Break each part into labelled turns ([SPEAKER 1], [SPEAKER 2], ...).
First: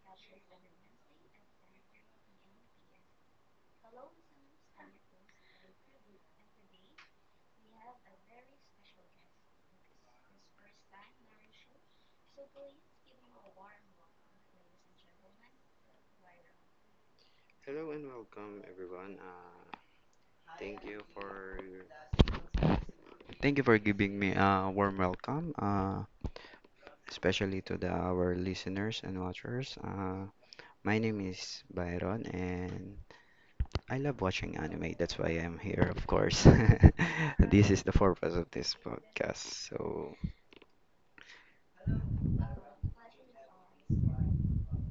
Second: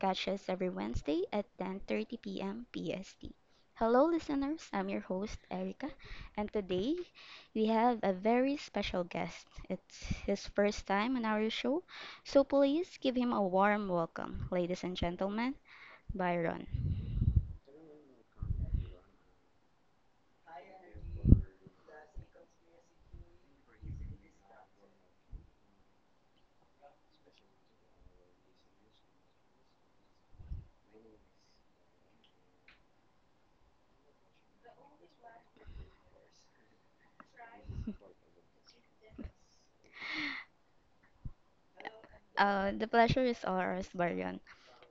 [SPEAKER 1] Catch us every Wednesday at 10:30 p.m. PST. Hello listeners, I'm your host Erica, and today we have a very special guest. It's his first time on our show, so please give him a warm welcome, ladies and gentlemen, Byron.
[SPEAKER 2] Hello and welcome everyone. Thank you for giving me a warm welcome, especially to the our listeners and watchers. My name is Byron, and I love watching anime. That's why I'm here, of course. This is the purpose of this podcast. So,
[SPEAKER 1] The pleasure is ours, Byron.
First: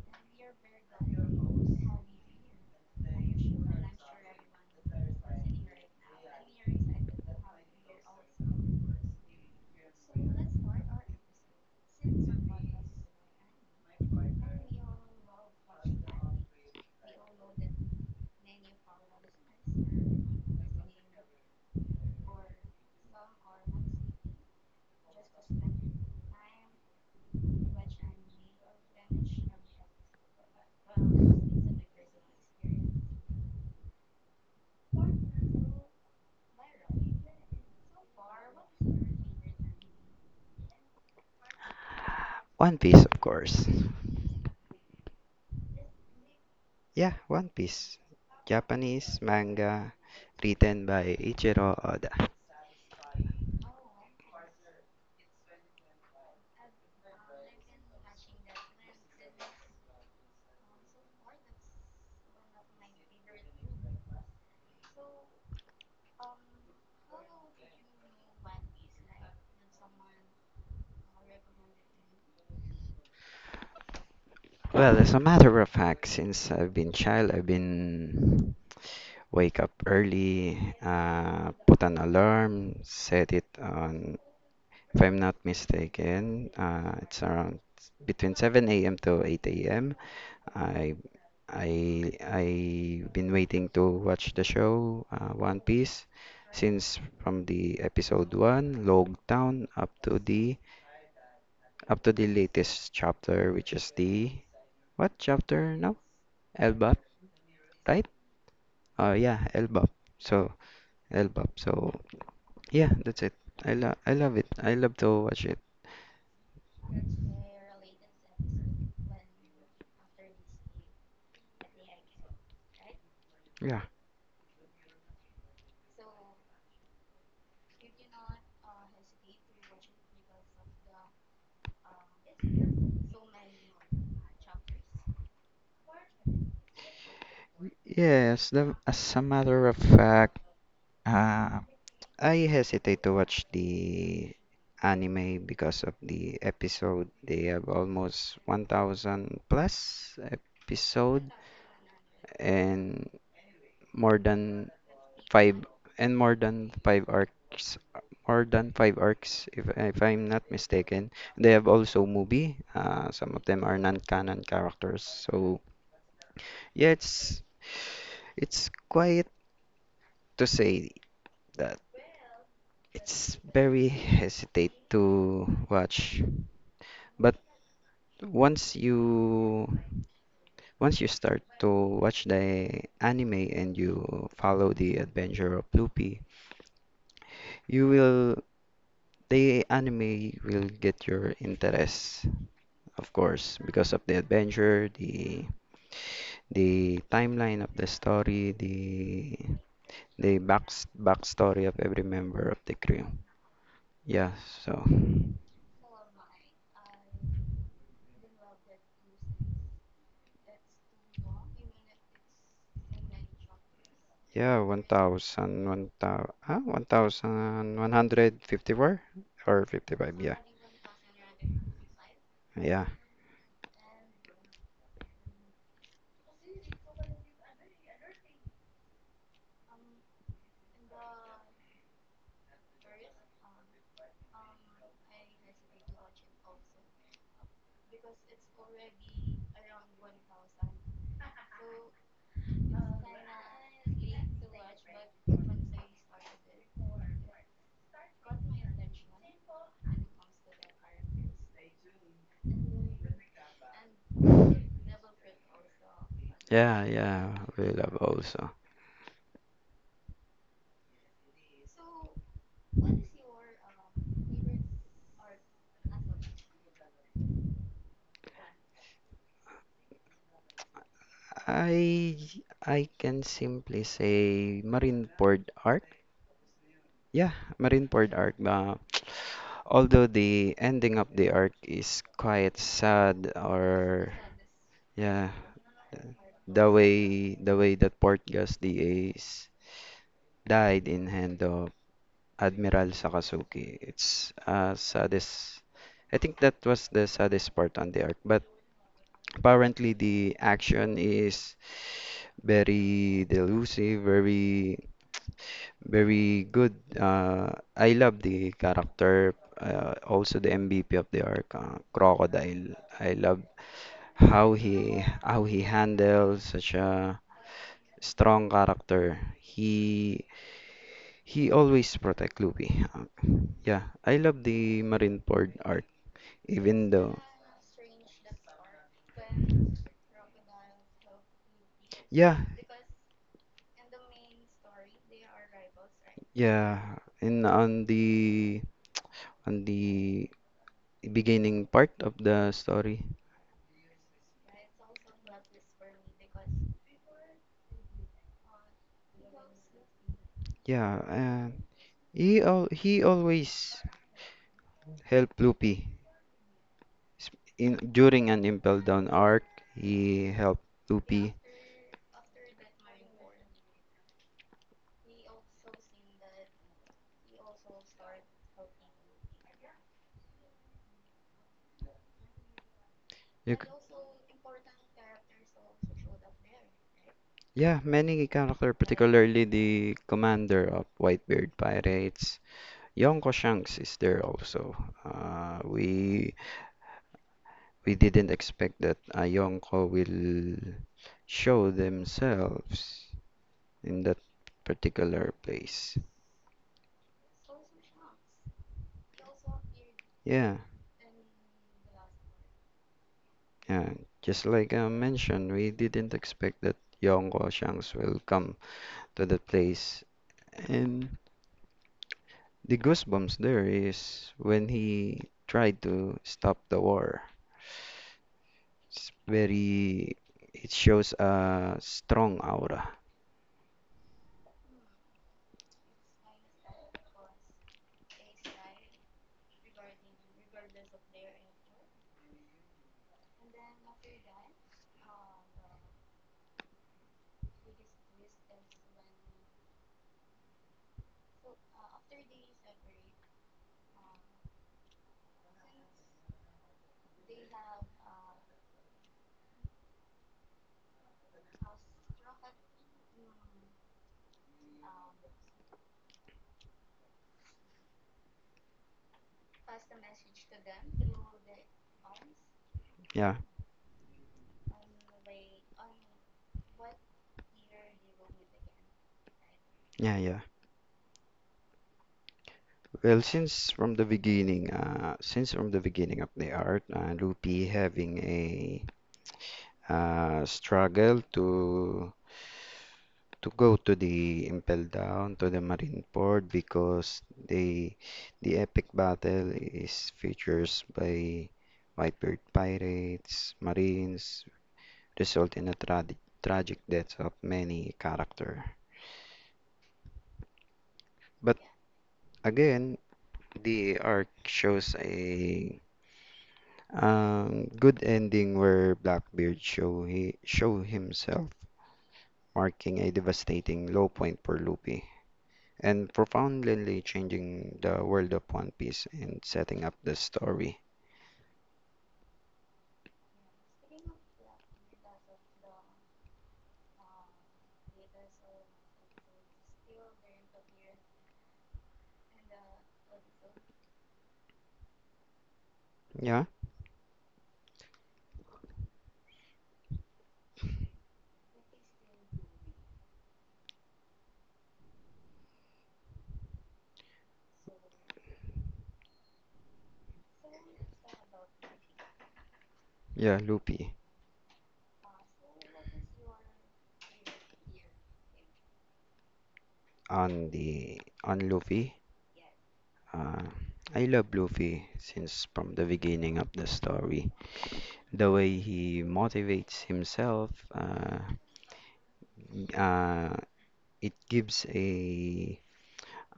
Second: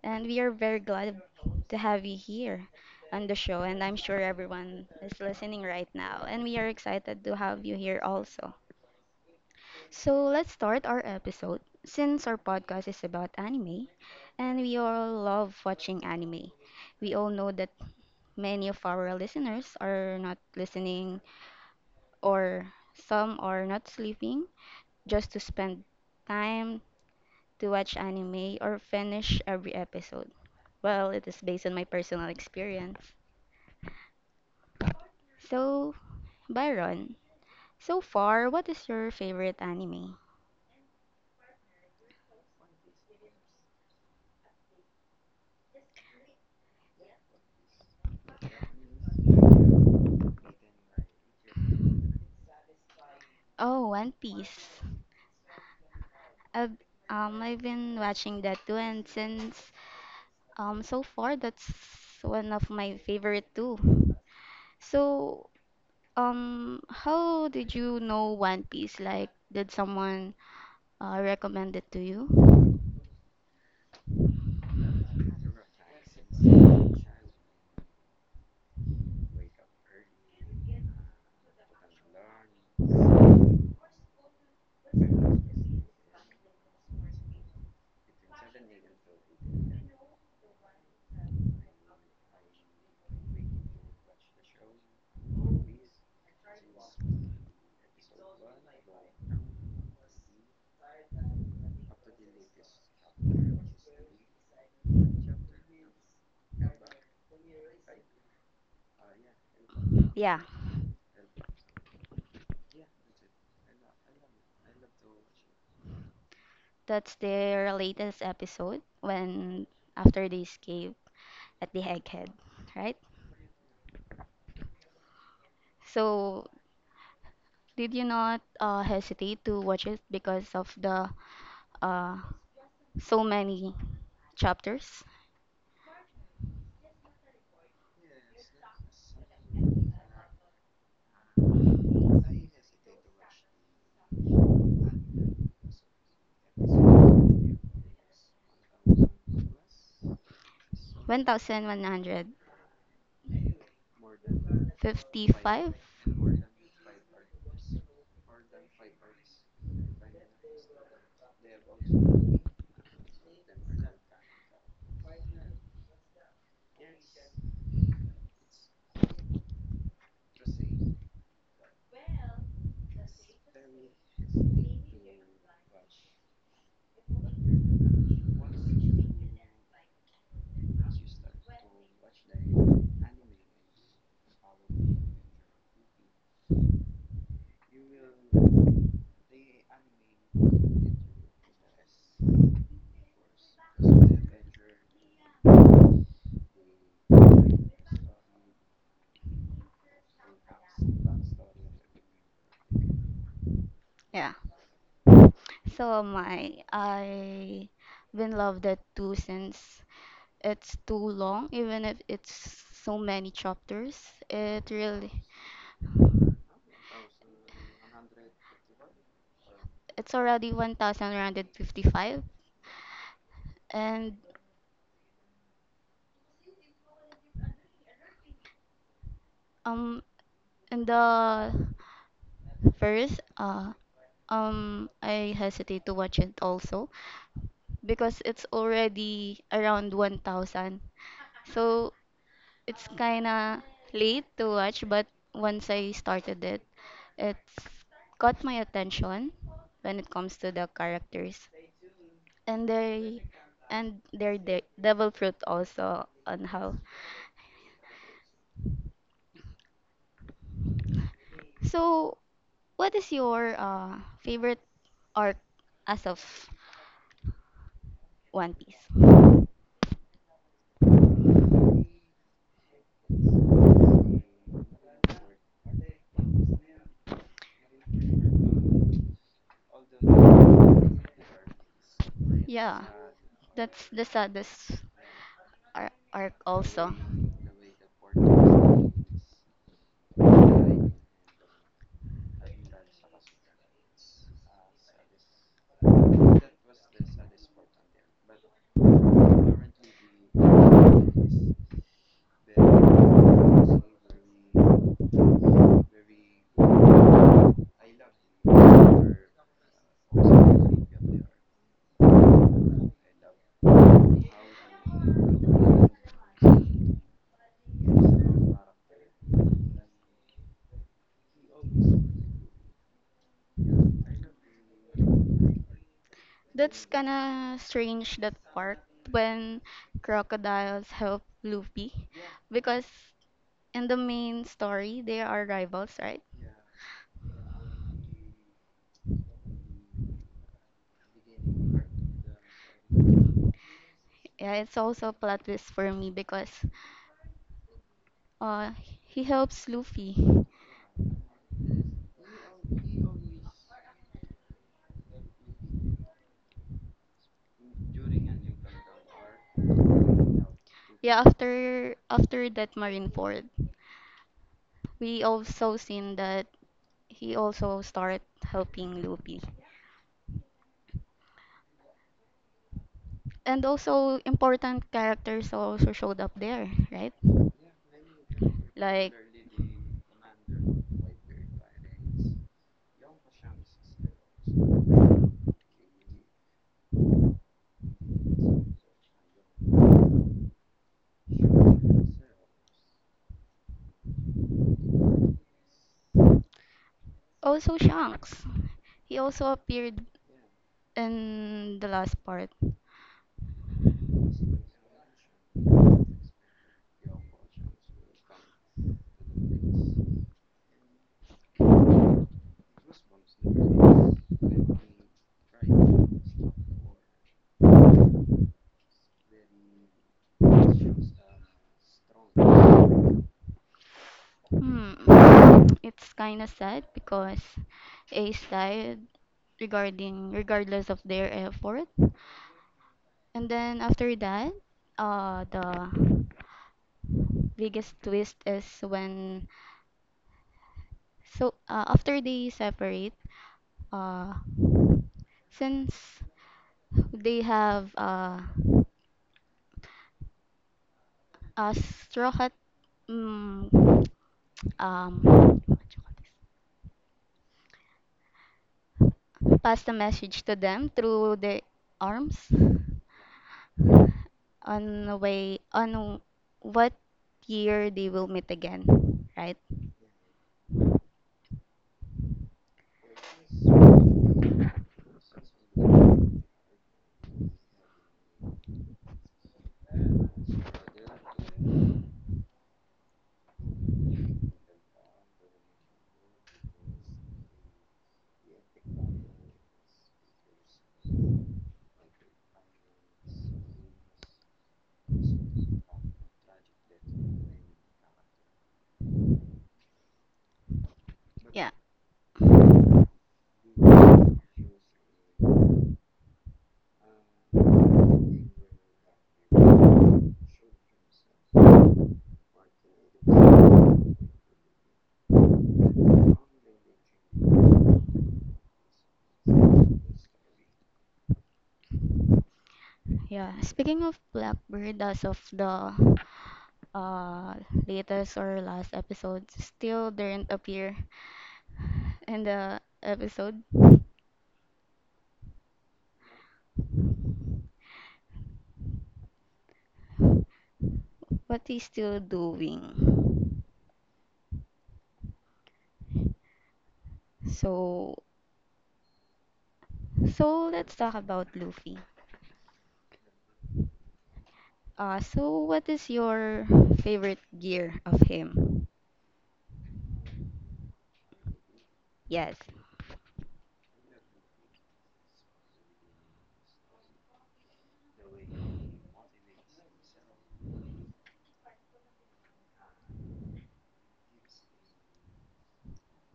[SPEAKER 1] And we are very glad to have you here on the show. And I'm sure everyone is listening right now. And we are excited to have you here also. So let's start our episode. Since our podcast is about anime, and we all love watching anime, we all know that many of our listeners are not listening, or some are not sleeping just to spend time to watch anime or finish every episode. Well, it is based on my personal experience. So, Byron, so far, what is your favorite anime?
[SPEAKER 2] One Piece, of course. Yeah, One Piece. Japanese manga written by Ichiro Oda.
[SPEAKER 1] Oh, One Piece. I've I've been watching that too, and since so far that's one of my favorite too. So how did you know One Piece? Like, did someone recommend it to you?
[SPEAKER 2] Well, as a matter of fact, since I've been child, I've been wake up early, put an alarm, set it on, if I'm not mistaken, it's around between 7 a.m. to 8 a.m. I I've been waiting to watch the show, One Piece, since from the episode 1, Log Town, up to the latest chapter, which is the what chapter now? Elbap, right? Oh yeah, Elbap.
[SPEAKER 1] Yeah.
[SPEAKER 2] So Elbap. So yeah, that's it. I love it. I love to watch it.
[SPEAKER 1] That's their latest episode when after they escape at the Egghead, right?
[SPEAKER 2] Yeah.
[SPEAKER 1] So did you not hesitate to watch it because of the uh, so many chapters?
[SPEAKER 2] Yes, as a matter of fact, uh, I hesitate to watch the anime because of the episode. They have almost 1,000 plus episode
[SPEAKER 1] One thousand one hundred
[SPEAKER 2] and more than five
[SPEAKER 1] fifty-five.
[SPEAKER 2] and more than five arcs more than five arcs, if I'm not mistaken. They have also movie. Some of them are non-canon characters. So yeah, it's quite to say that it's very hesitate to watch. But once you once you start to watch the anime and you follow the adventure of Luffy, you will the anime will get your interest. Of course, because of the adventure, the timeline of the story, the backstory of every member of the crew. Yeah,
[SPEAKER 1] Yeah.
[SPEAKER 2] so
[SPEAKER 1] So my I been love that too since it's too long, even if it's so many chapters.
[SPEAKER 2] yeah,
[SPEAKER 1] It really
[SPEAKER 2] 1,000, 1,000, 1,154 or 55,
[SPEAKER 1] it's
[SPEAKER 2] yeah.
[SPEAKER 1] already 1,155
[SPEAKER 2] Yeah.
[SPEAKER 1] and Um, in the first, I hesitate to watch it also because it's already around 1,000. So it's kinda late to watch, but once I started it, it's caught my attention when it comes to the characters, and they and their devil fruit also on how.
[SPEAKER 2] Yeah, yeah, we love also.
[SPEAKER 1] So, what is your favorite arc as of One Piece?
[SPEAKER 2] I I can simply say Marineford Arc. Yeah, Marineford Arc. Although the ending of the arc is quite
[SPEAKER 1] Yeah,
[SPEAKER 2] sad,
[SPEAKER 1] that's the
[SPEAKER 2] or
[SPEAKER 1] saddest
[SPEAKER 2] yeah,
[SPEAKER 1] arc
[SPEAKER 2] the
[SPEAKER 1] also.
[SPEAKER 2] way that Portgas the Ace died in hand of Admiral Sakazuki. It's saddest. I think that was the saddest part on the arc. But apparently the action is very delusive, very, very good. I love the character, also the MVP of the arc, Crocodile. I love how he handles such a strong character. He always protect Luffy. Yeah, I love the Marineford arc,
[SPEAKER 1] That's
[SPEAKER 2] even though
[SPEAKER 1] kinda strange that part when crocodiles help Luffy
[SPEAKER 2] yeah,
[SPEAKER 1] because in the main story they are rivals, right?
[SPEAKER 2] yeah, and on the on the beginning part of the story,
[SPEAKER 1] Yeah, it's also a plot twist for me because uh he helps Luffy.
[SPEAKER 2] yeah, he always helped Luffy s- in during an Impel Down arc. He helped
[SPEAKER 1] Yeah,
[SPEAKER 2] Luffy.
[SPEAKER 1] after that Marineford, we also seen that he also start helping Luffy.
[SPEAKER 2] You c-
[SPEAKER 1] And also important characters also showed up there, right?
[SPEAKER 2] yeah, many character,
[SPEAKER 1] Like
[SPEAKER 2] particularly the commander of Whitebeard Pirates. Yonko Shanks is there also. Uh, we we didn't expect that, Yonko will show themselves in that particular place.
[SPEAKER 1] also Shanks. He also appeared
[SPEAKER 2] Yeah.
[SPEAKER 1] in the last part.
[SPEAKER 2] Yeah, just like I mentioned, we didn't expect that Yonko Shanks will come to the place. And the goosebumps there is when he tried to stop the war. It's very, it shows a strong aura.
[SPEAKER 1] Hmm. It's kind of sad because Ace died regarding regardless of their effort. And then after that, the biggest twist is when. So after they separate, uh, since they have a straw hat, mm, um, what you call this? Pass the message to them through their arms
[SPEAKER 2] Yeah,
[SPEAKER 1] on the way on what year they will meet again, right?
[SPEAKER 2] yeah, yeah. Well, since from the beginning, of the art, Luffy having a struggle to go to the Impel Down, to the Marineford, because the epic battle is features by Whitebird pirates, marines, result in a tragic death of many character. But
[SPEAKER 1] Yeah,
[SPEAKER 2] again, the arc shows a good ending where Blackbeard show he show himself, marking a devastating low point for Luffy, and profoundly changing the world of One Piece and setting up the story.
[SPEAKER 1] yeah. Speaking of Blackbird, as of the uh, latest or last episode still didn't appear in the episode.
[SPEAKER 2] Yeah,
[SPEAKER 1] What he's still doing. So, so let's talk about Luffy.
[SPEAKER 2] yeah, Luffy,
[SPEAKER 1] So what is your favorite gear of him?
[SPEAKER 2] on Luffy.
[SPEAKER 1] Yes.
[SPEAKER 2] Uh, I love Luffy since from the beginning of the story. The way he motivates himself, uh, it gives a,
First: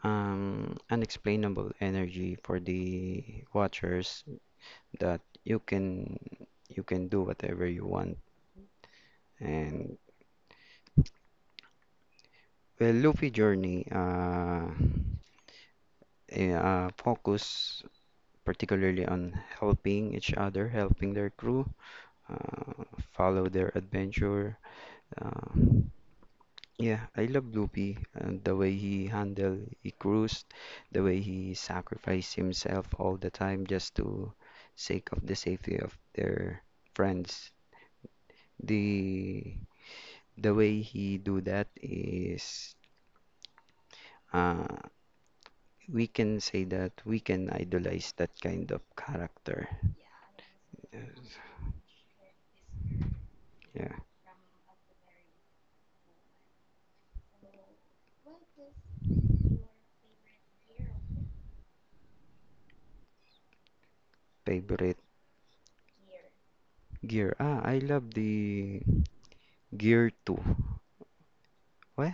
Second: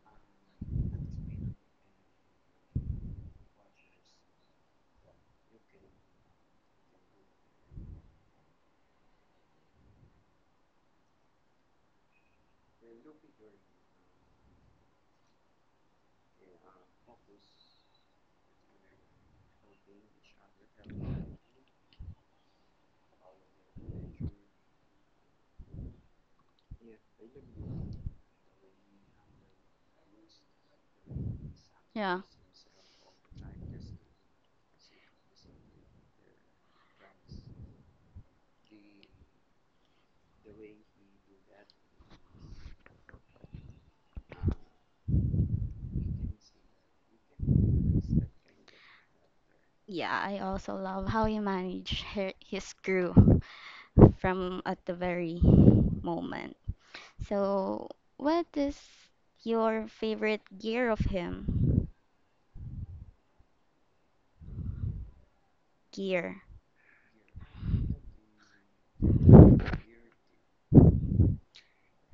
[SPEAKER 2] unexplainable energy for the watchers, that you can do whatever you want. And Well, Luffy Journey, focus particularly on helping each other, helping their crew, uh, follow their adventure. Uh, yeah, I love Luffy and the way he handled, he cruised, the way he
[SPEAKER 1] Yeah.
[SPEAKER 2] sacrificed himself all the time just to sake of the safety of their friends. The way he do that is, uh, we can say that we can idolize that kind of character.
[SPEAKER 1] Yeah, I also love how
[SPEAKER 2] Yes.
[SPEAKER 1] he managed her, his crew
[SPEAKER 2] Yeah,
[SPEAKER 1] from at the very moment. So, what is your favorite gear of him?
[SPEAKER 2] favorite
[SPEAKER 1] Gear.
[SPEAKER 2] gear. I love the Gear 2. Well,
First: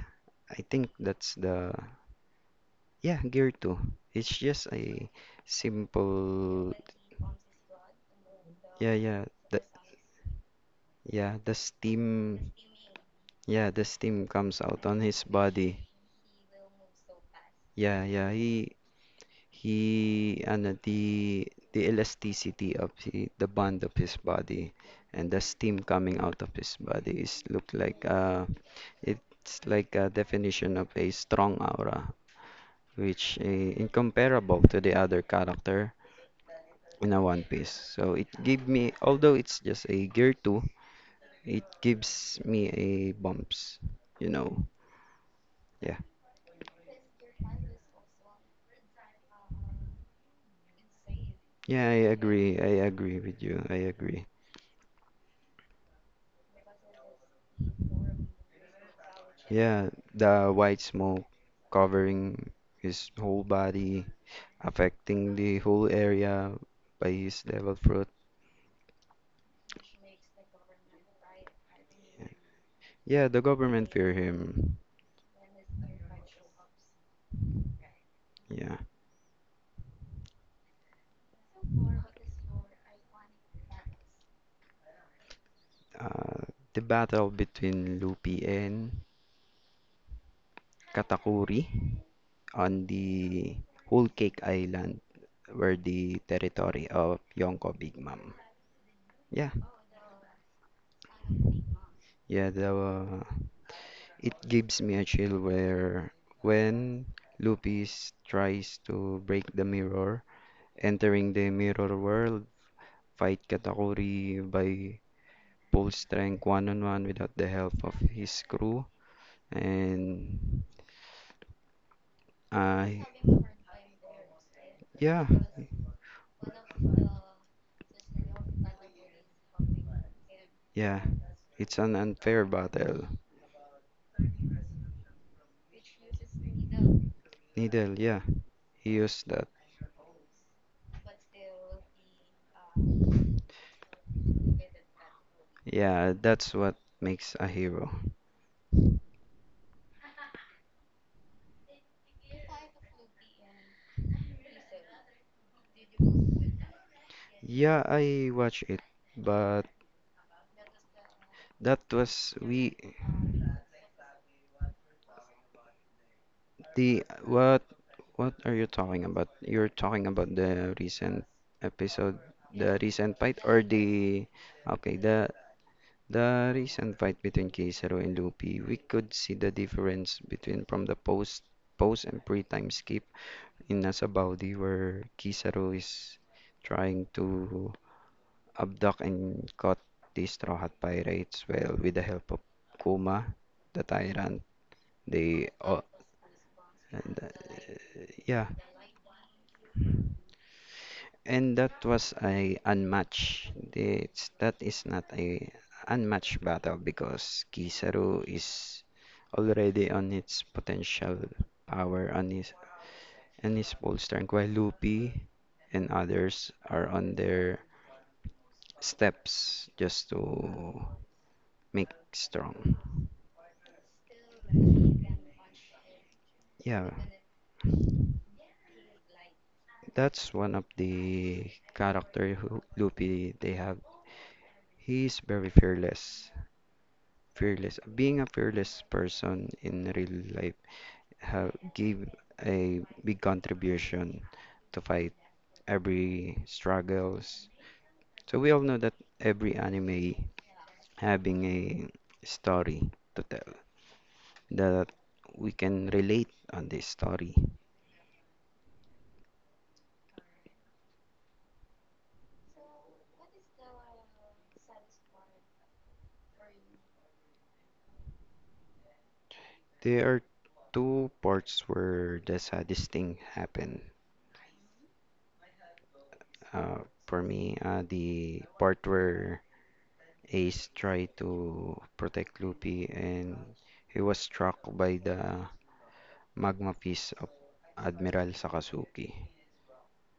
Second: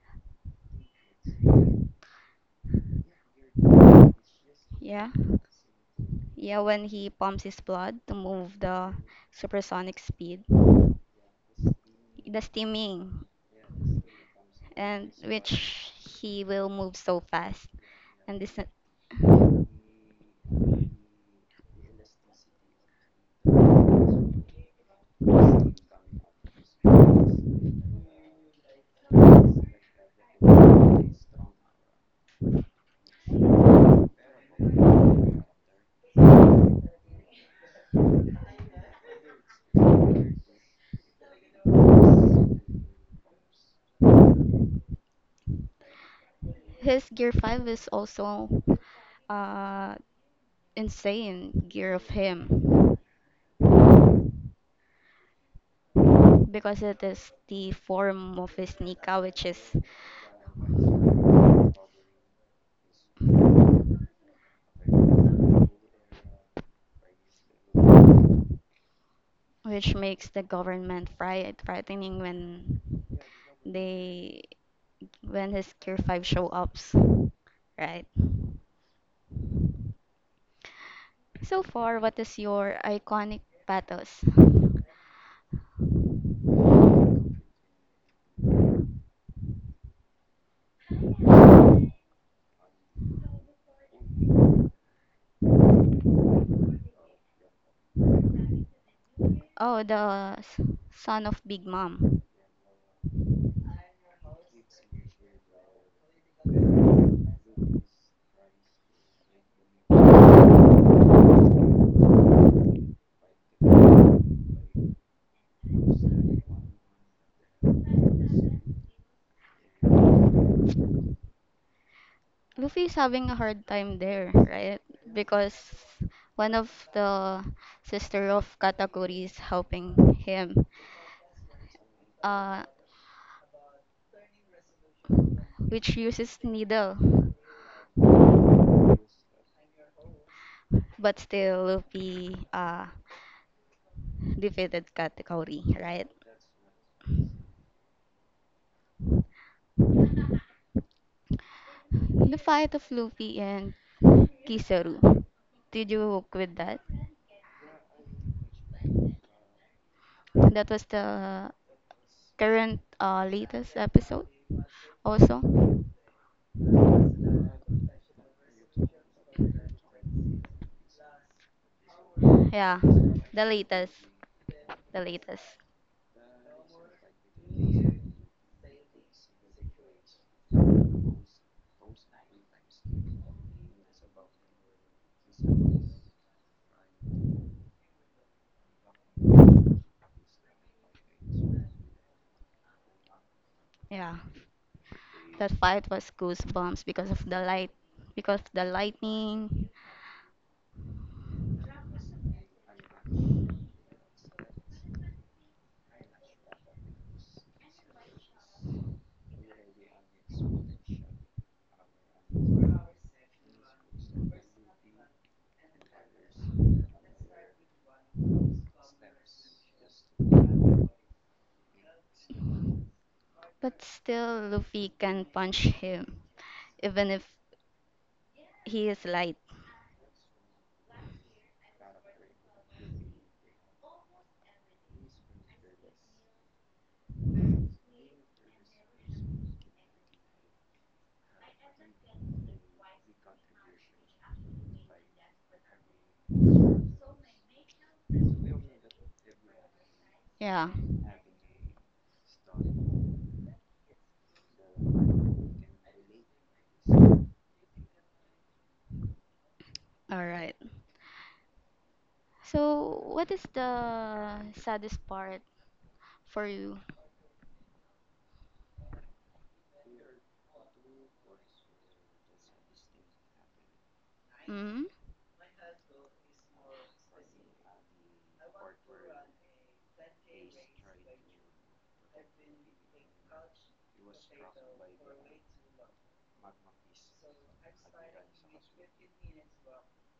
[SPEAKER 2] I think that's the, yeah, Gear 2. It's just
[SPEAKER 1] Yeah.
[SPEAKER 2] a
[SPEAKER 1] Yeah,
[SPEAKER 2] simple,
[SPEAKER 1] when he pumps his blood to move
[SPEAKER 2] yeah,
[SPEAKER 1] the
[SPEAKER 2] yeah. The
[SPEAKER 1] supersonic speed.
[SPEAKER 2] Yeah, the
[SPEAKER 1] The
[SPEAKER 2] steam,
[SPEAKER 1] steaming.
[SPEAKER 2] yeah, the steam comes out on
[SPEAKER 1] And
[SPEAKER 2] his body.
[SPEAKER 1] which he will move so fast.
[SPEAKER 2] Yeah, yeah.
[SPEAKER 1] And this.
[SPEAKER 2] He, the elasticity of the, bond of his body, and the steam coming out of his body is look like, it's like a definition of a strong aura, which is incomparable to the other character in a One Piece. So it gave me, although it's just a gear two, it gives me a bumps, you know. Yeah,
[SPEAKER 1] His gear 5 is also uh insane
[SPEAKER 2] yeah,
[SPEAKER 1] gear of
[SPEAKER 2] I agree. I
[SPEAKER 1] him
[SPEAKER 2] agree with you. I agree.
[SPEAKER 1] because it is the form of his Nika, which is
[SPEAKER 2] Yeah, the white smoke covering his whole body, affecting the whole area by his devil fruit.
[SPEAKER 1] which makes the government frightening when
[SPEAKER 2] Yeah, the government fear
[SPEAKER 1] they
[SPEAKER 2] him.
[SPEAKER 1] when his gear 5 show ups, right?
[SPEAKER 2] Yeah.
[SPEAKER 1] So far, what is your iconic pathos?
[SPEAKER 2] The battle between Lupi and Katakuri on the Whole Cake Island, were the territory of Yonko Big Mom. Yeah.
[SPEAKER 1] Oh, the son of Big Mom.
[SPEAKER 2] Yeah, the it gives me a chill where when Lupis tries to break the mirror, entering the mirror world, fight Katakuri by full strength, one on one, without the help of his crew. And
[SPEAKER 1] Luffy is
[SPEAKER 2] I,
[SPEAKER 1] having a hard time there, right?
[SPEAKER 2] yeah,
[SPEAKER 1] Because one of the sister of Katakuri is helping him.
[SPEAKER 2] yeah, it's an unfair
[SPEAKER 1] Uh,
[SPEAKER 2] battle.
[SPEAKER 1] which uses needle,
[SPEAKER 2] Needle, yeah, he used that.
[SPEAKER 1] but still Luffy defeated Katakuri,
[SPEAKER 2] Yeah,
[SPEAKER 1] right?
[SPEAKER 2] that's what makes a hero.
[SPEAKER 1] The fight of Luffy and Kizaru. Did you work with that?
[SPEAKER 2] Yeah, I watch it, but
[SPEAKER 1] That was the
[SPEAKER 2] that was we.
[SPEAKER 1] current latest episode also.
[SPEAKER 2] The What are you talking about? You're talking about the recent episode, the
[SPEAKER 1] Yeah,
[SPEAKER 2] recent fight,
[SPEAKER 1] the
[SPEAKER 2] or
[SPEAKER 1] latest.
[SPEAKER 2] the, okay,
[SPEAKER 1] The
[SPEAKER 2] the
[SPEAKER 1] latest.
[SPEAKER 2] recent fight between Keisaro and Luffy. We could see the difference between from the post and pre-time skip in Nasabaudi, where Kizaru is trying to abduct and caught the Straw Hat Pirates, well, with the help of Kuma, the
[SPEAKER 1] Yeah.
[SPEAKER 2] tyrant.
[SPEAKER 1] That
[SPEAKER 2] They oh,
[SPEAKER 1] fight was goosebumps because
[SPEAKER 2] and,
[SPEAKER 1] of
[SPEAKER 2] uh,
[SPEAKER 1] the light because
[SPEAKER 2] yeah,
[SPEAKER 1] of the lightning.
[SPEAKER 2] and that was a unmatched. That is not a unmatched battle because Kizaru is already on its potential power on his and his full strength, while Luffy and others are on their steps just to make strong.
[SPEAKER 1] But still Luffy can punch him
[SPEAKER 2] Yeah,
[SPEAKER 1] even if he is light.
[SPEAKER 2] that's one of the character who Luffy they have. He is very fearless. Fearless. Being a fearless person in real life have give a big contribution to fight every struggles. So we all know that every anime
[SPEAKER 1] Yeah.
[SPEAKER 2] having a story to tell that we can relate on this story.
[SPEAKER 1] Alright. So what is the saddest part for you?
[SPEAKER 2] There are two parts where the saddest thing happened.
[SPEAKER 1] Hmm.
[SPEAKER 2] For me, the part where Ace tried to protect Luffy and he was struck by the Magma piece of Admiral Sakazuki.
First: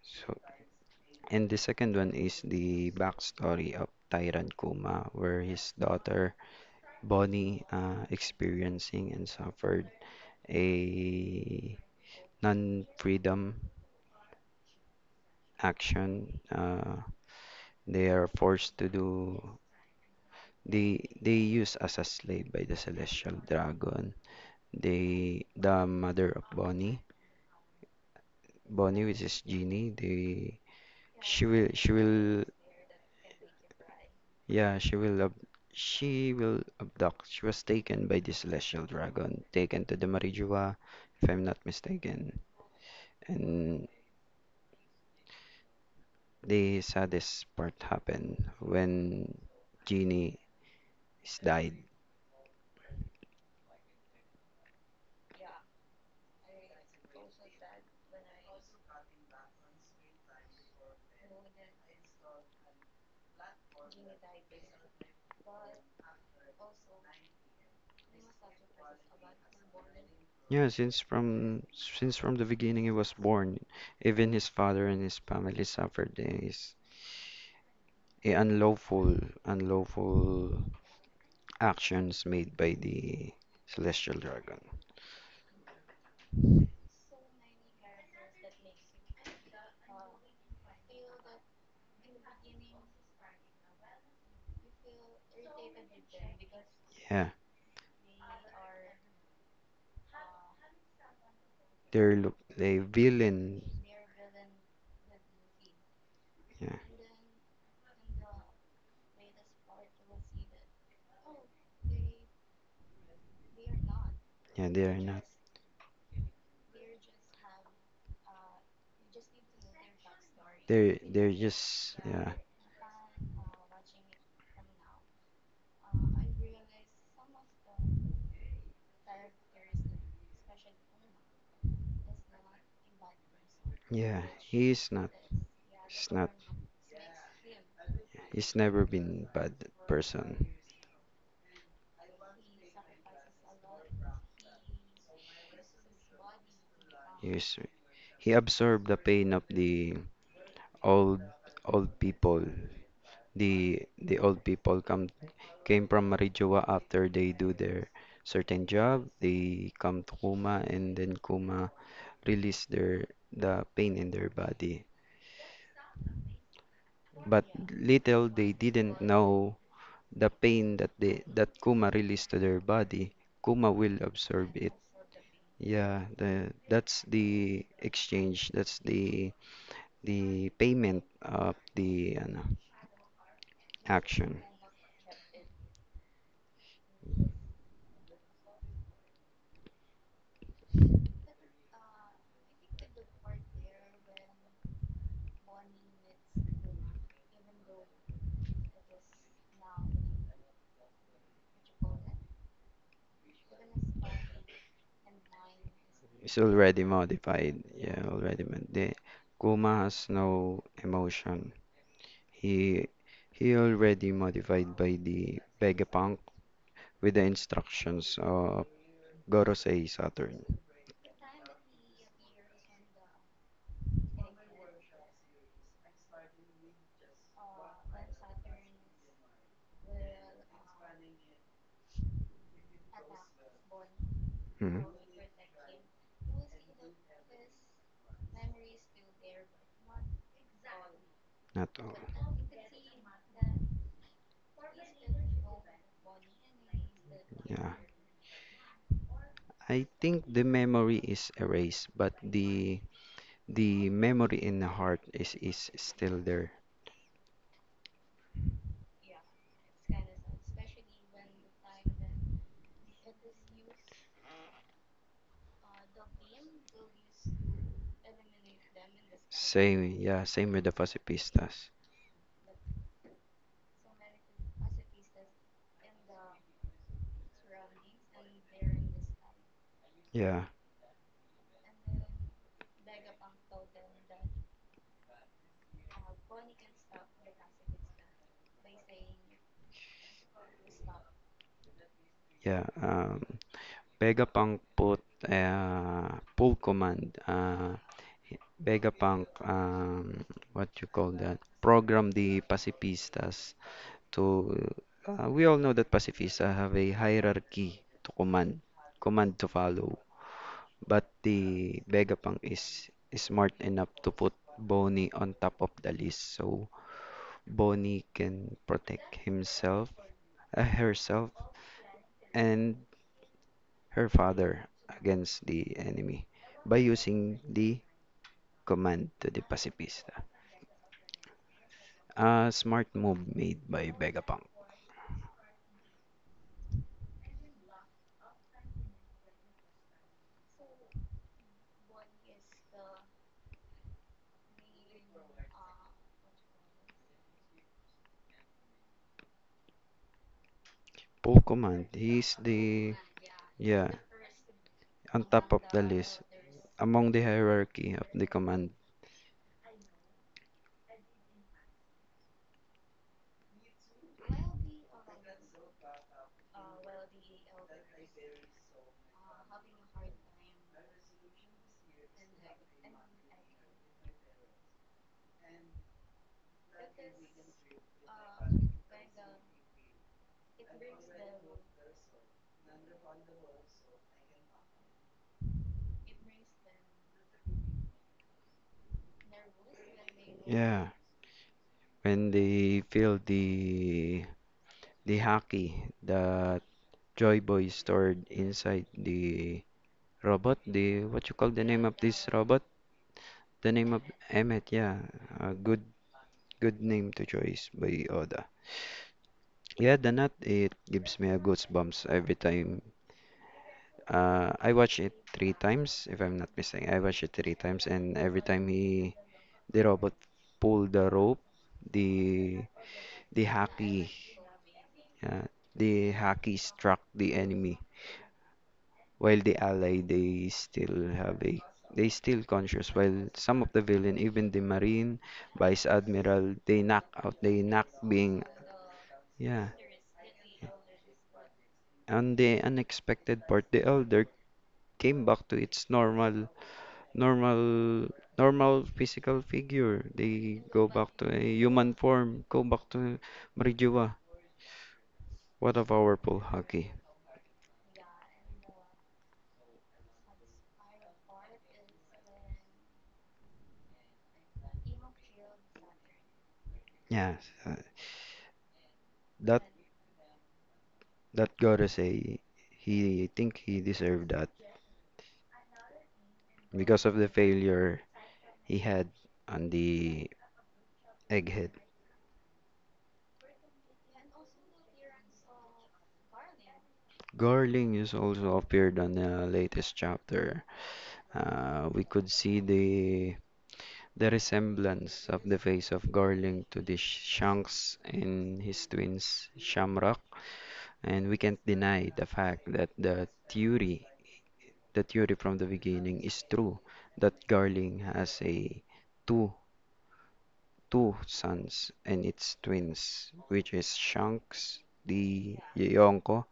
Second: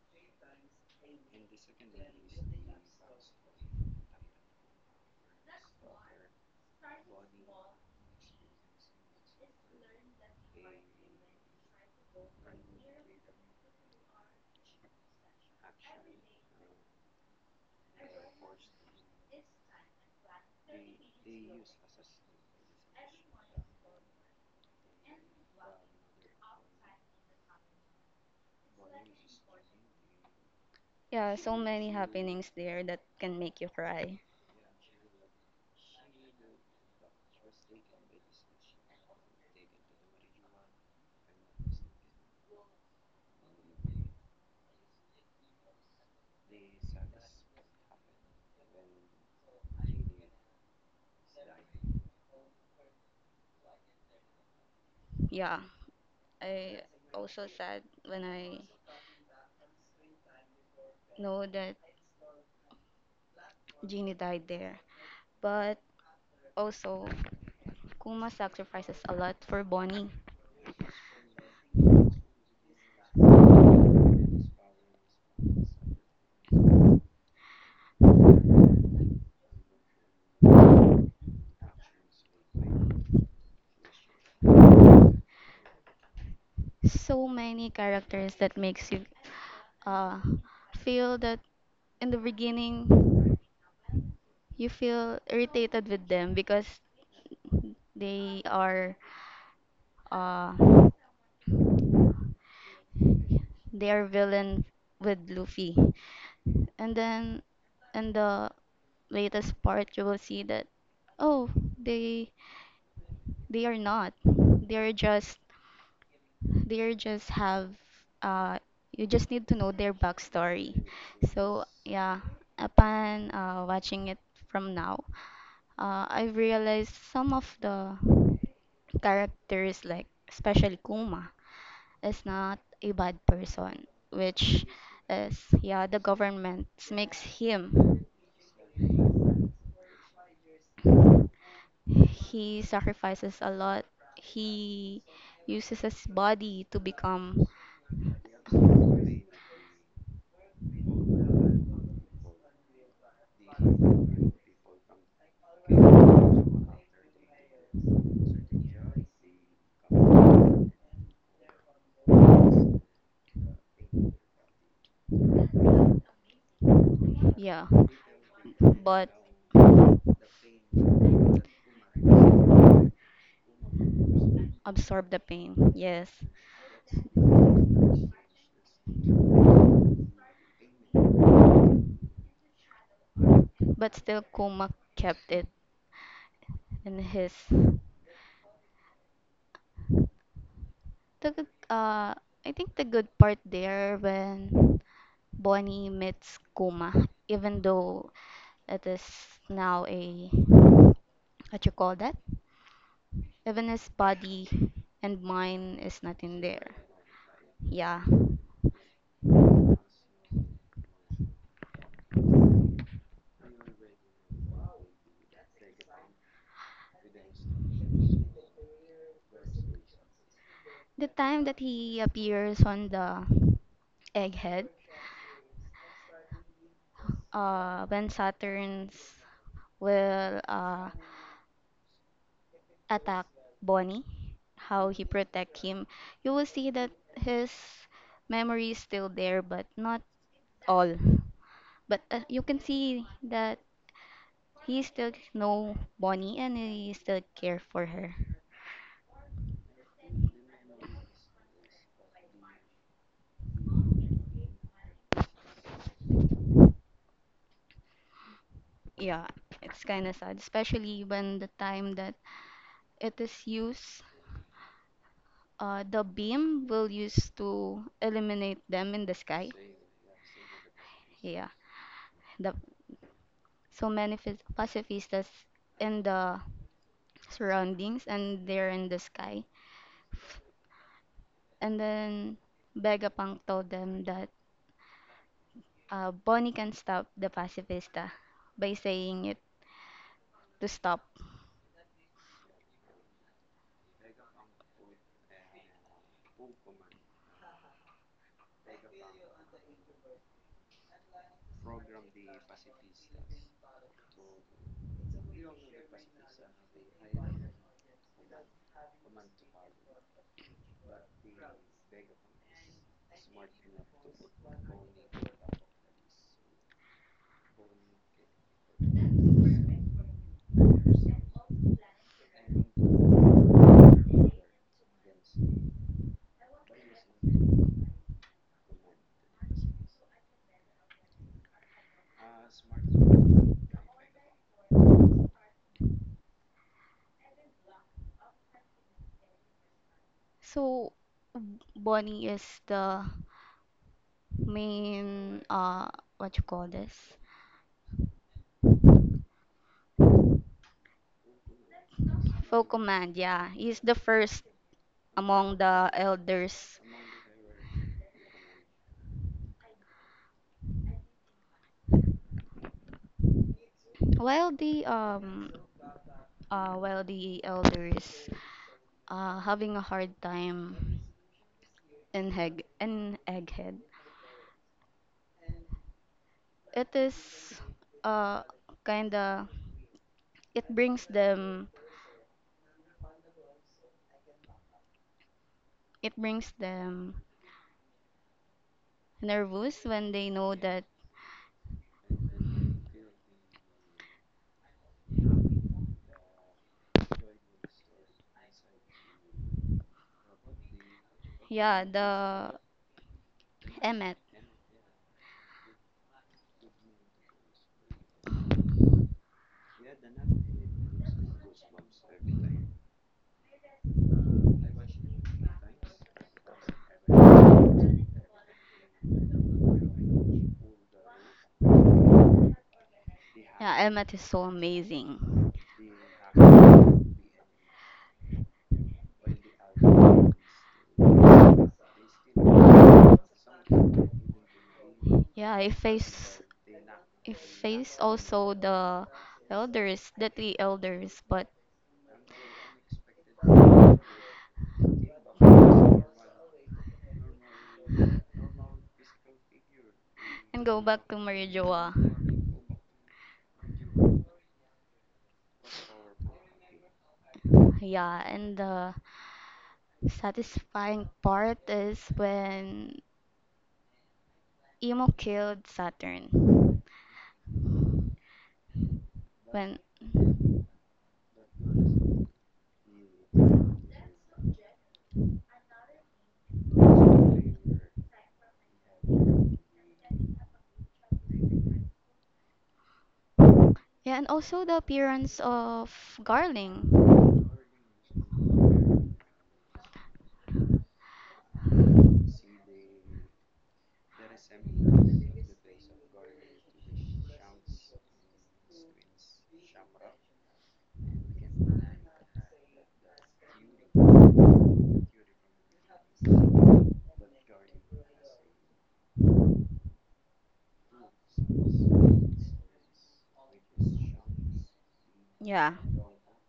[SPEAKER 2] So, and the second one is the backstory of Tyrant Kuma, where his daughter Bonnie, experiencing and suffered a non-freedom action. They are forced to do. They used as a slave by the Celestial Dragon. The mother of Bonnie, which is Genie. They,
[SPEAKER 1] Yeah, so many
[SPEAKER 2] she will,
[SPEAKER 1] happenings there that can make you cry.
[SPEAKER 2] yeah, she will abduct. She was taken by the celestial dragon, taken to the Marijua, if I'm not mistaken. And the saddest part happened when Genie is died.
[SPEAKER 1] Yeah, I also sad when I know that Jeannie died there. But also, Kuma sacrifices a lot for Bonnie.
[SPEAKER 2] Yeah, since from the beginning he was born, even his father and his family suffered his the unlawful unlawful actions made by the celestial dragon.
[SPEAKER 1] So many characters that makes you uh, feel that in the beginning you feel irritated with them because
[SPEAKER 2] Yeah,
[SPEAKER 1] they are uh,
[SPEAKER 2] they're look they villain.
[SPEAKER 1] they are villain with Luffy.
[SPEAKER 2] Yeah.
[SPEAKER 1] And then in the latest part you will see that oh they they are not.
[SPEAKER 2] Yeah, they
[SPEAKER 1] They're
[SPEAKER 2] are not.
[SPEAKER 1] just they're just have uh you just need to know their backstory.
[SPEAKER 2] They're
[SPEAKER 1] So
[SPEAKER 2] just
[SPEAKER 1] yeah,
[SPEAKER 2] yeah.
[SPEAKER 1] upon watching it from now, I realized some of the characters like especially Kuma is not a bad person,
[SPEAKER 2] Yeah,
[SPEAKER 1] which
[SPEAKER 2] he's not.
[SPEAKER 1] is, yeah, the
[SPEAKER 2] He's not.
[SPEAKER 1] government makes him.
[SPEAKER 2] He's never been bad person.
[SPEAKER 1] He sacrifices a lot. He uses his body to become,
[SPEAKER 2] He's he absorbed the pain of the old old people. The old people come came from Marijoa after they do their certain job. They come to Kuma, and then Kuma release the pain in their body. But
[SPEAKER 1] yeah,
[SPEAKER 2] little they didn't
[SPEAKER 1] but
[SPEAKER 2] know the pain that Kuma released to their body, Kuma will absorb it.
[SPEAKER 1] absorb the pain,
[SPEAKER 2] Yeah,
[SPEAKER 1] yes.
[SPEAKER 2] the that's the exchange. That's the payment of the,
[SPEAKER 1] But still,
[SPEAKER 2] action.
[SPEAKER 1] Kuma kept it in his. The good, I think the good part there when Bonnie meets Kuma, even though it is now a what you call that? Even his body and mind is not
[SPEAKER 2] It's
[SPEAKER 1] in there.
[SPEAKER 2] already modified. Yeah,
[SPEAKER 1] Yeah.
[SPEAKER 2] already. The Kuma has no emotion. He he already modified by the Vegapunk with the instructions of Gorosei Saturn.
[SPEAKER 1] The time that he appears on the egghead, when Saturn's will attack Bonnie,
[SPEAKER 2] Mhm.
[SPEAKER 1] how he protect him, you will see that his memory is still there, but not all.
[SPEAKER 2] Not all.
[SPEAKER 1] But you can see that he still know Bonnie and he still care
[SPEAKER 2] Yeah.
[SPEAKER 1] for her.
[SPEAKER 2] I think the memory is erased, but the memory in the heart is still there.
[SPEAKER 1] Yeah, it's kind of sad, especially when the time that it is used, the beam will use to eliminate them in the sky.
[SPEAKER 2] Same, yeah, same with the
[SPEAKER 1] Yeah,
[SPEAKER 2] Pasipistas.
[SPEAKER 1] the so many pacifistas in the surroundings and they're in the sky.
[SPEAKER 2] Yeah,
[SPEAKER 1] And then Vegapunk told them that Bonnie can stop the pacifista by saying it to stop.
[SPEAKER 2] yeah. Vega Punk put, pull command. Vega Punk, what you call that? Program the pacifistas to, we all know that pacifists, have a hierarchy to command, command to follow. But the Vegapunk is smart enough to put Bonnie on top of the list so Bonnie can protect himself, herself, and her father against the enemy by using the command to the pacifista. A smart move made by Vegapunk.
[SPEAKER 1] So Bonnie is the main what you call this?
[SPEAKER 2] Poe command, he's
[SPEAKER 1] Folk
[SPEAKER 2] the
[SPEAKER 1] command, yeah. He's
[SPEAKER 2] yeah,
[SPEAKER 1] the first
[SPEAKER 2] on top
[SPEAKER 1] among
[SPEAKER 2] of the
[SPEAKER 1] the
[SPEAKER 2] list,
[SPEAKER 1] elders.
[SPEAKER 2] among the hierarchy of the command.
[SPEAKER 1] While the um while the elders having a hard time an egghead it is uh kinda it brings them it brings them nervous when they know
[SPEAKER 2] Yeah,
[SPEAKER 1] that
[SPEAKER 2] when they feel the hockey that Joy Boy stored inside the robot, the what you call the name
[SPEAKER 1] yeah
[SPEAKER 2] of this
[SPEAKER 1] the
[SPEAKER 2] robot? The name of
[SPEAKER 1] Emmet.
[SPEAKER 2] Emmet, yeah. A good name to choice by Oda. Yeah, the nut it gives me a goosebumps every time. I watch it three times, if I'm not mistaken. I watch it three times, and every time he the robot pulled the rope. The the
[SPEAKER 1] Yeah
[SPEAKER 2] hacky
[SPEAKER 1] Emmet is so
[SPEAKER 2] uh,
[SPEAKER 1] amazing.
[SPEAKER 2] the hacky struck the enemy. While the ally, they still conscious. While some of the villain, even the marine
[SPEAKER 1] Yeah
[SPEAKER 2] vice admiral, they knock
[SPEAKER 1] I
[SPEAKER 2] out. They knock
[SPEAKER 1] face
[SPEAKER 2] being,
[SPEAKER 1] also the
[SPEAKER 2] yeah.
[SPEAKER 1] elders the three elders but
[SPEAKER 2] On the unexpected part, the elder came back to its normal normal physical figure. They
[SPEAKER 1] and go
[SPEAKER 2] go
[SPEAKER 1] back
[SPEAKER 2] back
[SPEAKER 1] to
[SPEAKER 2] to a human
[SPEAKER 1] Marijoa.
[SPEAKER 2] form. Go back to Marijuwa. What of our pool hockey?
[SPEAKER 1] Yeah, and the satisfying part is when Emo killed Saturn.
[SPEAKER 2] Yes, uh, that
[SPEAKER 1] When
[SPEAKER 2] gotta say, he I think he deserved that because of the failure he had on the egghead.
[SPEAKER 1] yeah, and also the appearance of Garling.
[SPEAKER 2] Garling is also appeared on the latest chapter. We could see the resemblance of the face of Garling to the Shanks and his twins Shamrock, and we can't deny the fact that the theory, from the beginning, is true, that Garling has a two two sons and it's twins, which is Shanks, the
[SPEAKER 1] Yeah.
[SPEAKER 2] Yonko,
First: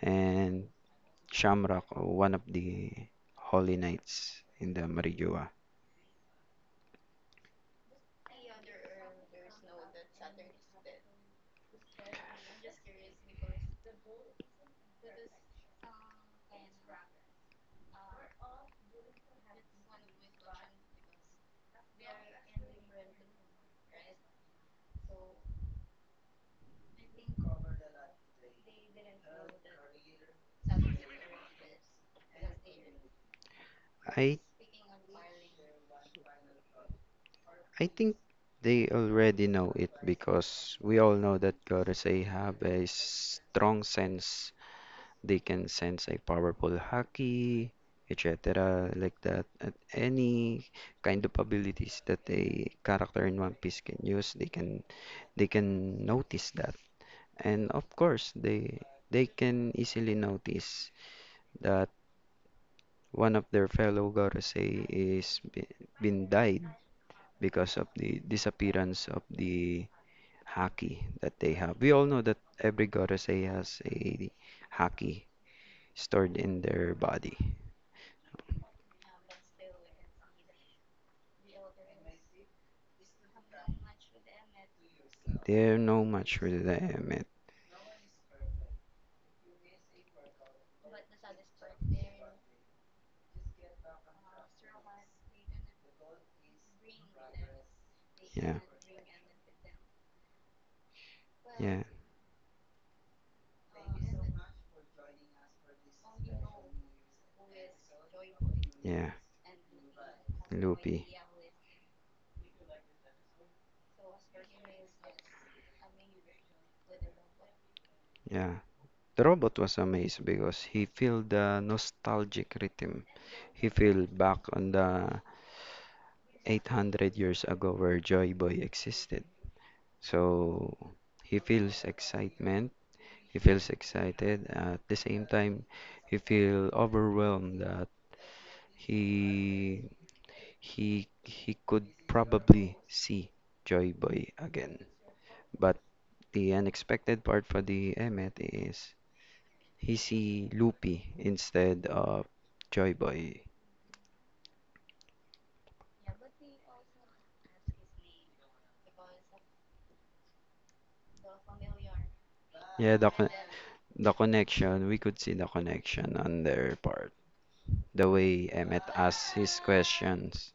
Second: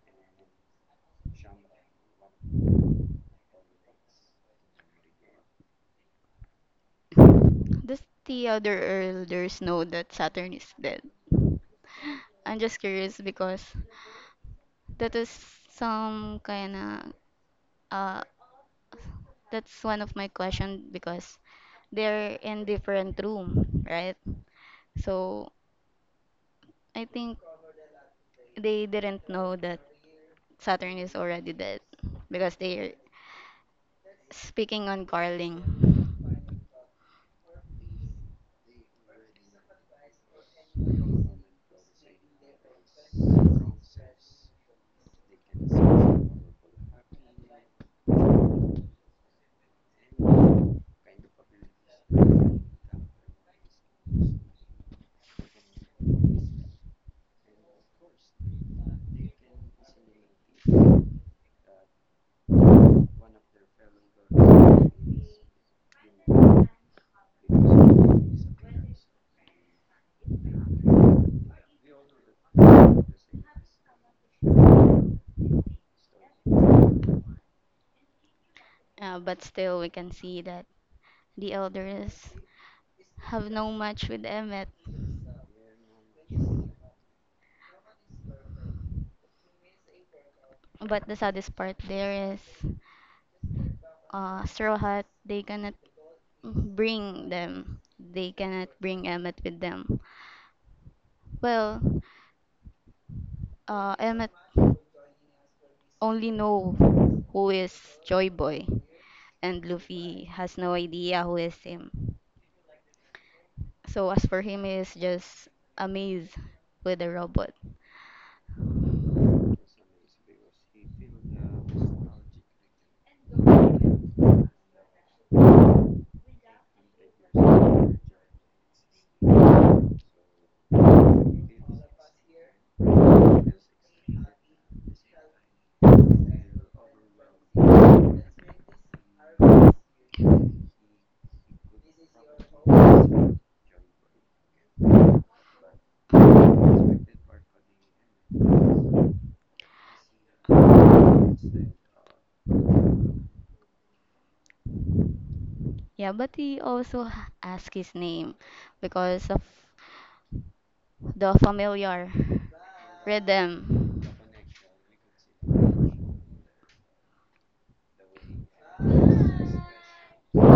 [SPEAKER 2] and Shamrock, one of the Holy Knights in the Marijuana.
[SPEAKER 1] Does the other elders know that Saturn is dead? I'm just curious because that is some kind of uh that's one of my question because they're in different room, right? So I think they didn't know that Saturn is already dead because they're
[SPEAKER 2] I
[SPEAKER 1] speaking on Carling.
[SPEAKER 2] I think they already know it, because we all know that Gorosei have a strong sense. They can sense a powerful haki, etc., like that. And any kind of abilities that a character in One Piece can use, they can notice that. And of course, they can easily notice that one of their fellow Gorosei is been died because of the disappearance of the haki that they have. We all know that every Gorosei has a haki stored in their body.
[SPEAKER 1] But still, we can see that the elders have no match with Emmet.
[SPEAKER 2] They're not mature today, I admit.
[SPEAKER 1] But the saddest part there is Straw Hat, they cannot bring them. They
[SPEAKER 2] Yeah,
[SPEAKER 1] cannot bring Emmet with them.
[SPEAKER 2] yeah,
[SPEAKER 1] Well, Emmet only know who is Joy Boy,
[SPEAKER 2] yeah.
[SPEAKER 1] and Luffy has no
[SPEAKER 2] Loopy.
[SPEAKER 1] idea who is him. So as for him, he is just amazed with the robot.
[SPEAKER 2] Yeah. The robot was amazed because he felt the nostalgic rhythm. He felt back on the 800 years ago where Joy Boy existed. So he feels excitement. He feels excited. At the same time, he feels overwhelmed that he he could probably see Joy Boy again. But the unexpected part for the Emmet is he see Loopy instead of Joy Boy.
[SPEAKER 1] Yeah, but he also asked his name because of the familiar
[SPEAKER 2] Yeah,
[SPEAKER 1] rhythm.
[SPEAKER 2] the connection. We could see the connection on their part. The way Emmet asks his questions.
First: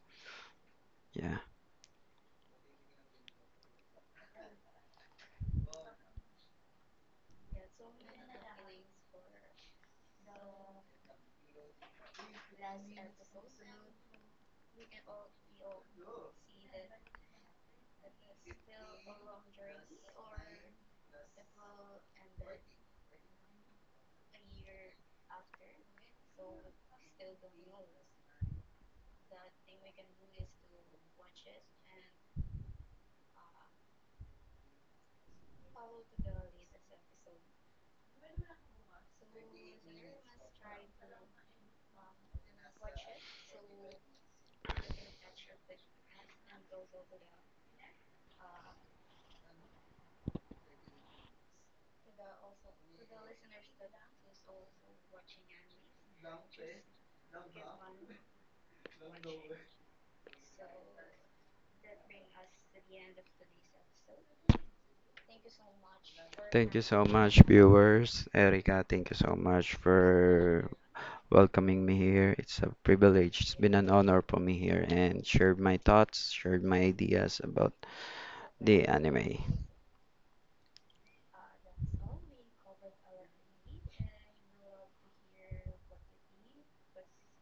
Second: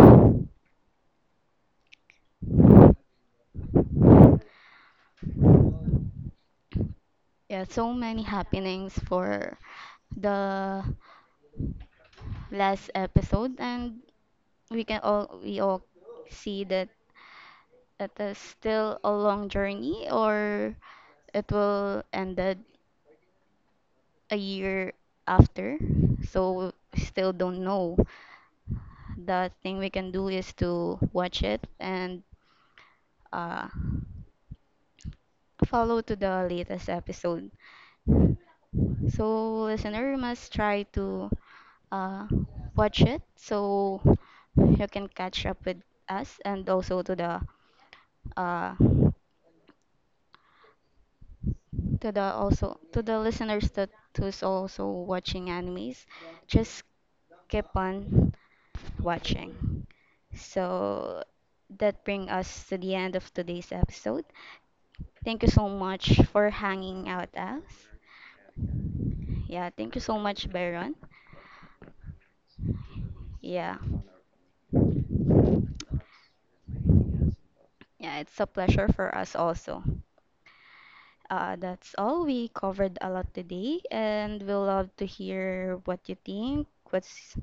[SPEAKER 2] Yeah.
[SPEAKER 1] Yeah, so many happenings for the last episode, and we all see that it is still a long journey, or it will ended a year after. So we still don't know. The thing we can do is to watch it and uh, follow to the latest episode. So, listener must try to uh, watch it so you can catch up with us and also uh, to the also to the listeners that who's also watching animes just keep on watching. So that brings us to the end of today's episode. Thank you so much for
[SPEAKER 2] Thank you so
[SPEAKER 1] hanging out
[SPEAKER 2] much,
[SPEAKER 1] us.
[SPEAKER 2] viewers. Erica, thank you so
[SPEAKER 1] Yeah,
[SPEAKER 2] much
[SPEAKER 1] thank you so much,
[SPEAKER 2] for
[SPEAKER 1] Byron.
[SPEAKER 2] welcoming me here. It's a privilege. It's been
[SPEAKER 1] Yeah,
[SPEAKER 2] an honor for me here and shared my thoughts, shared my ideas about
[SPEAKER 1] yeah, it's a
[SPEAKER 2] the
[SPEAKER 1] pleasure for us
[SPEAKER 2] anime.
[SPEAKER 1] also. That's all. We covered a lot today, and we'll love to hear what you think. What's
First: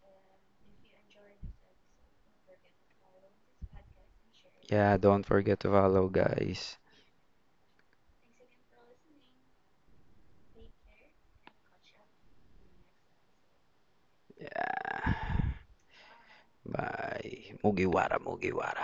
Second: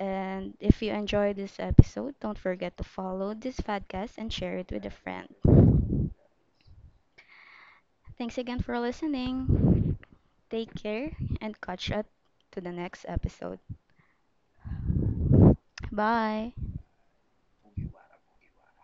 [SPEAKER 1] and if you enjoyed this episode, don't forget to follow this podcast and share it with a
[SPEAKER 2] Yeah, don't
[SPEAKER 1] friend.
[SPEAKER 2] forget to follow, guys.
[SPEAKER 1] Thanks again for listening. Take care and catch up to the next episode.
[SPEAKER 2] Ah,
[SPEAKER 1] Bye.
[SPEAKER 2] Bye. Mugiwara, Mugiwara.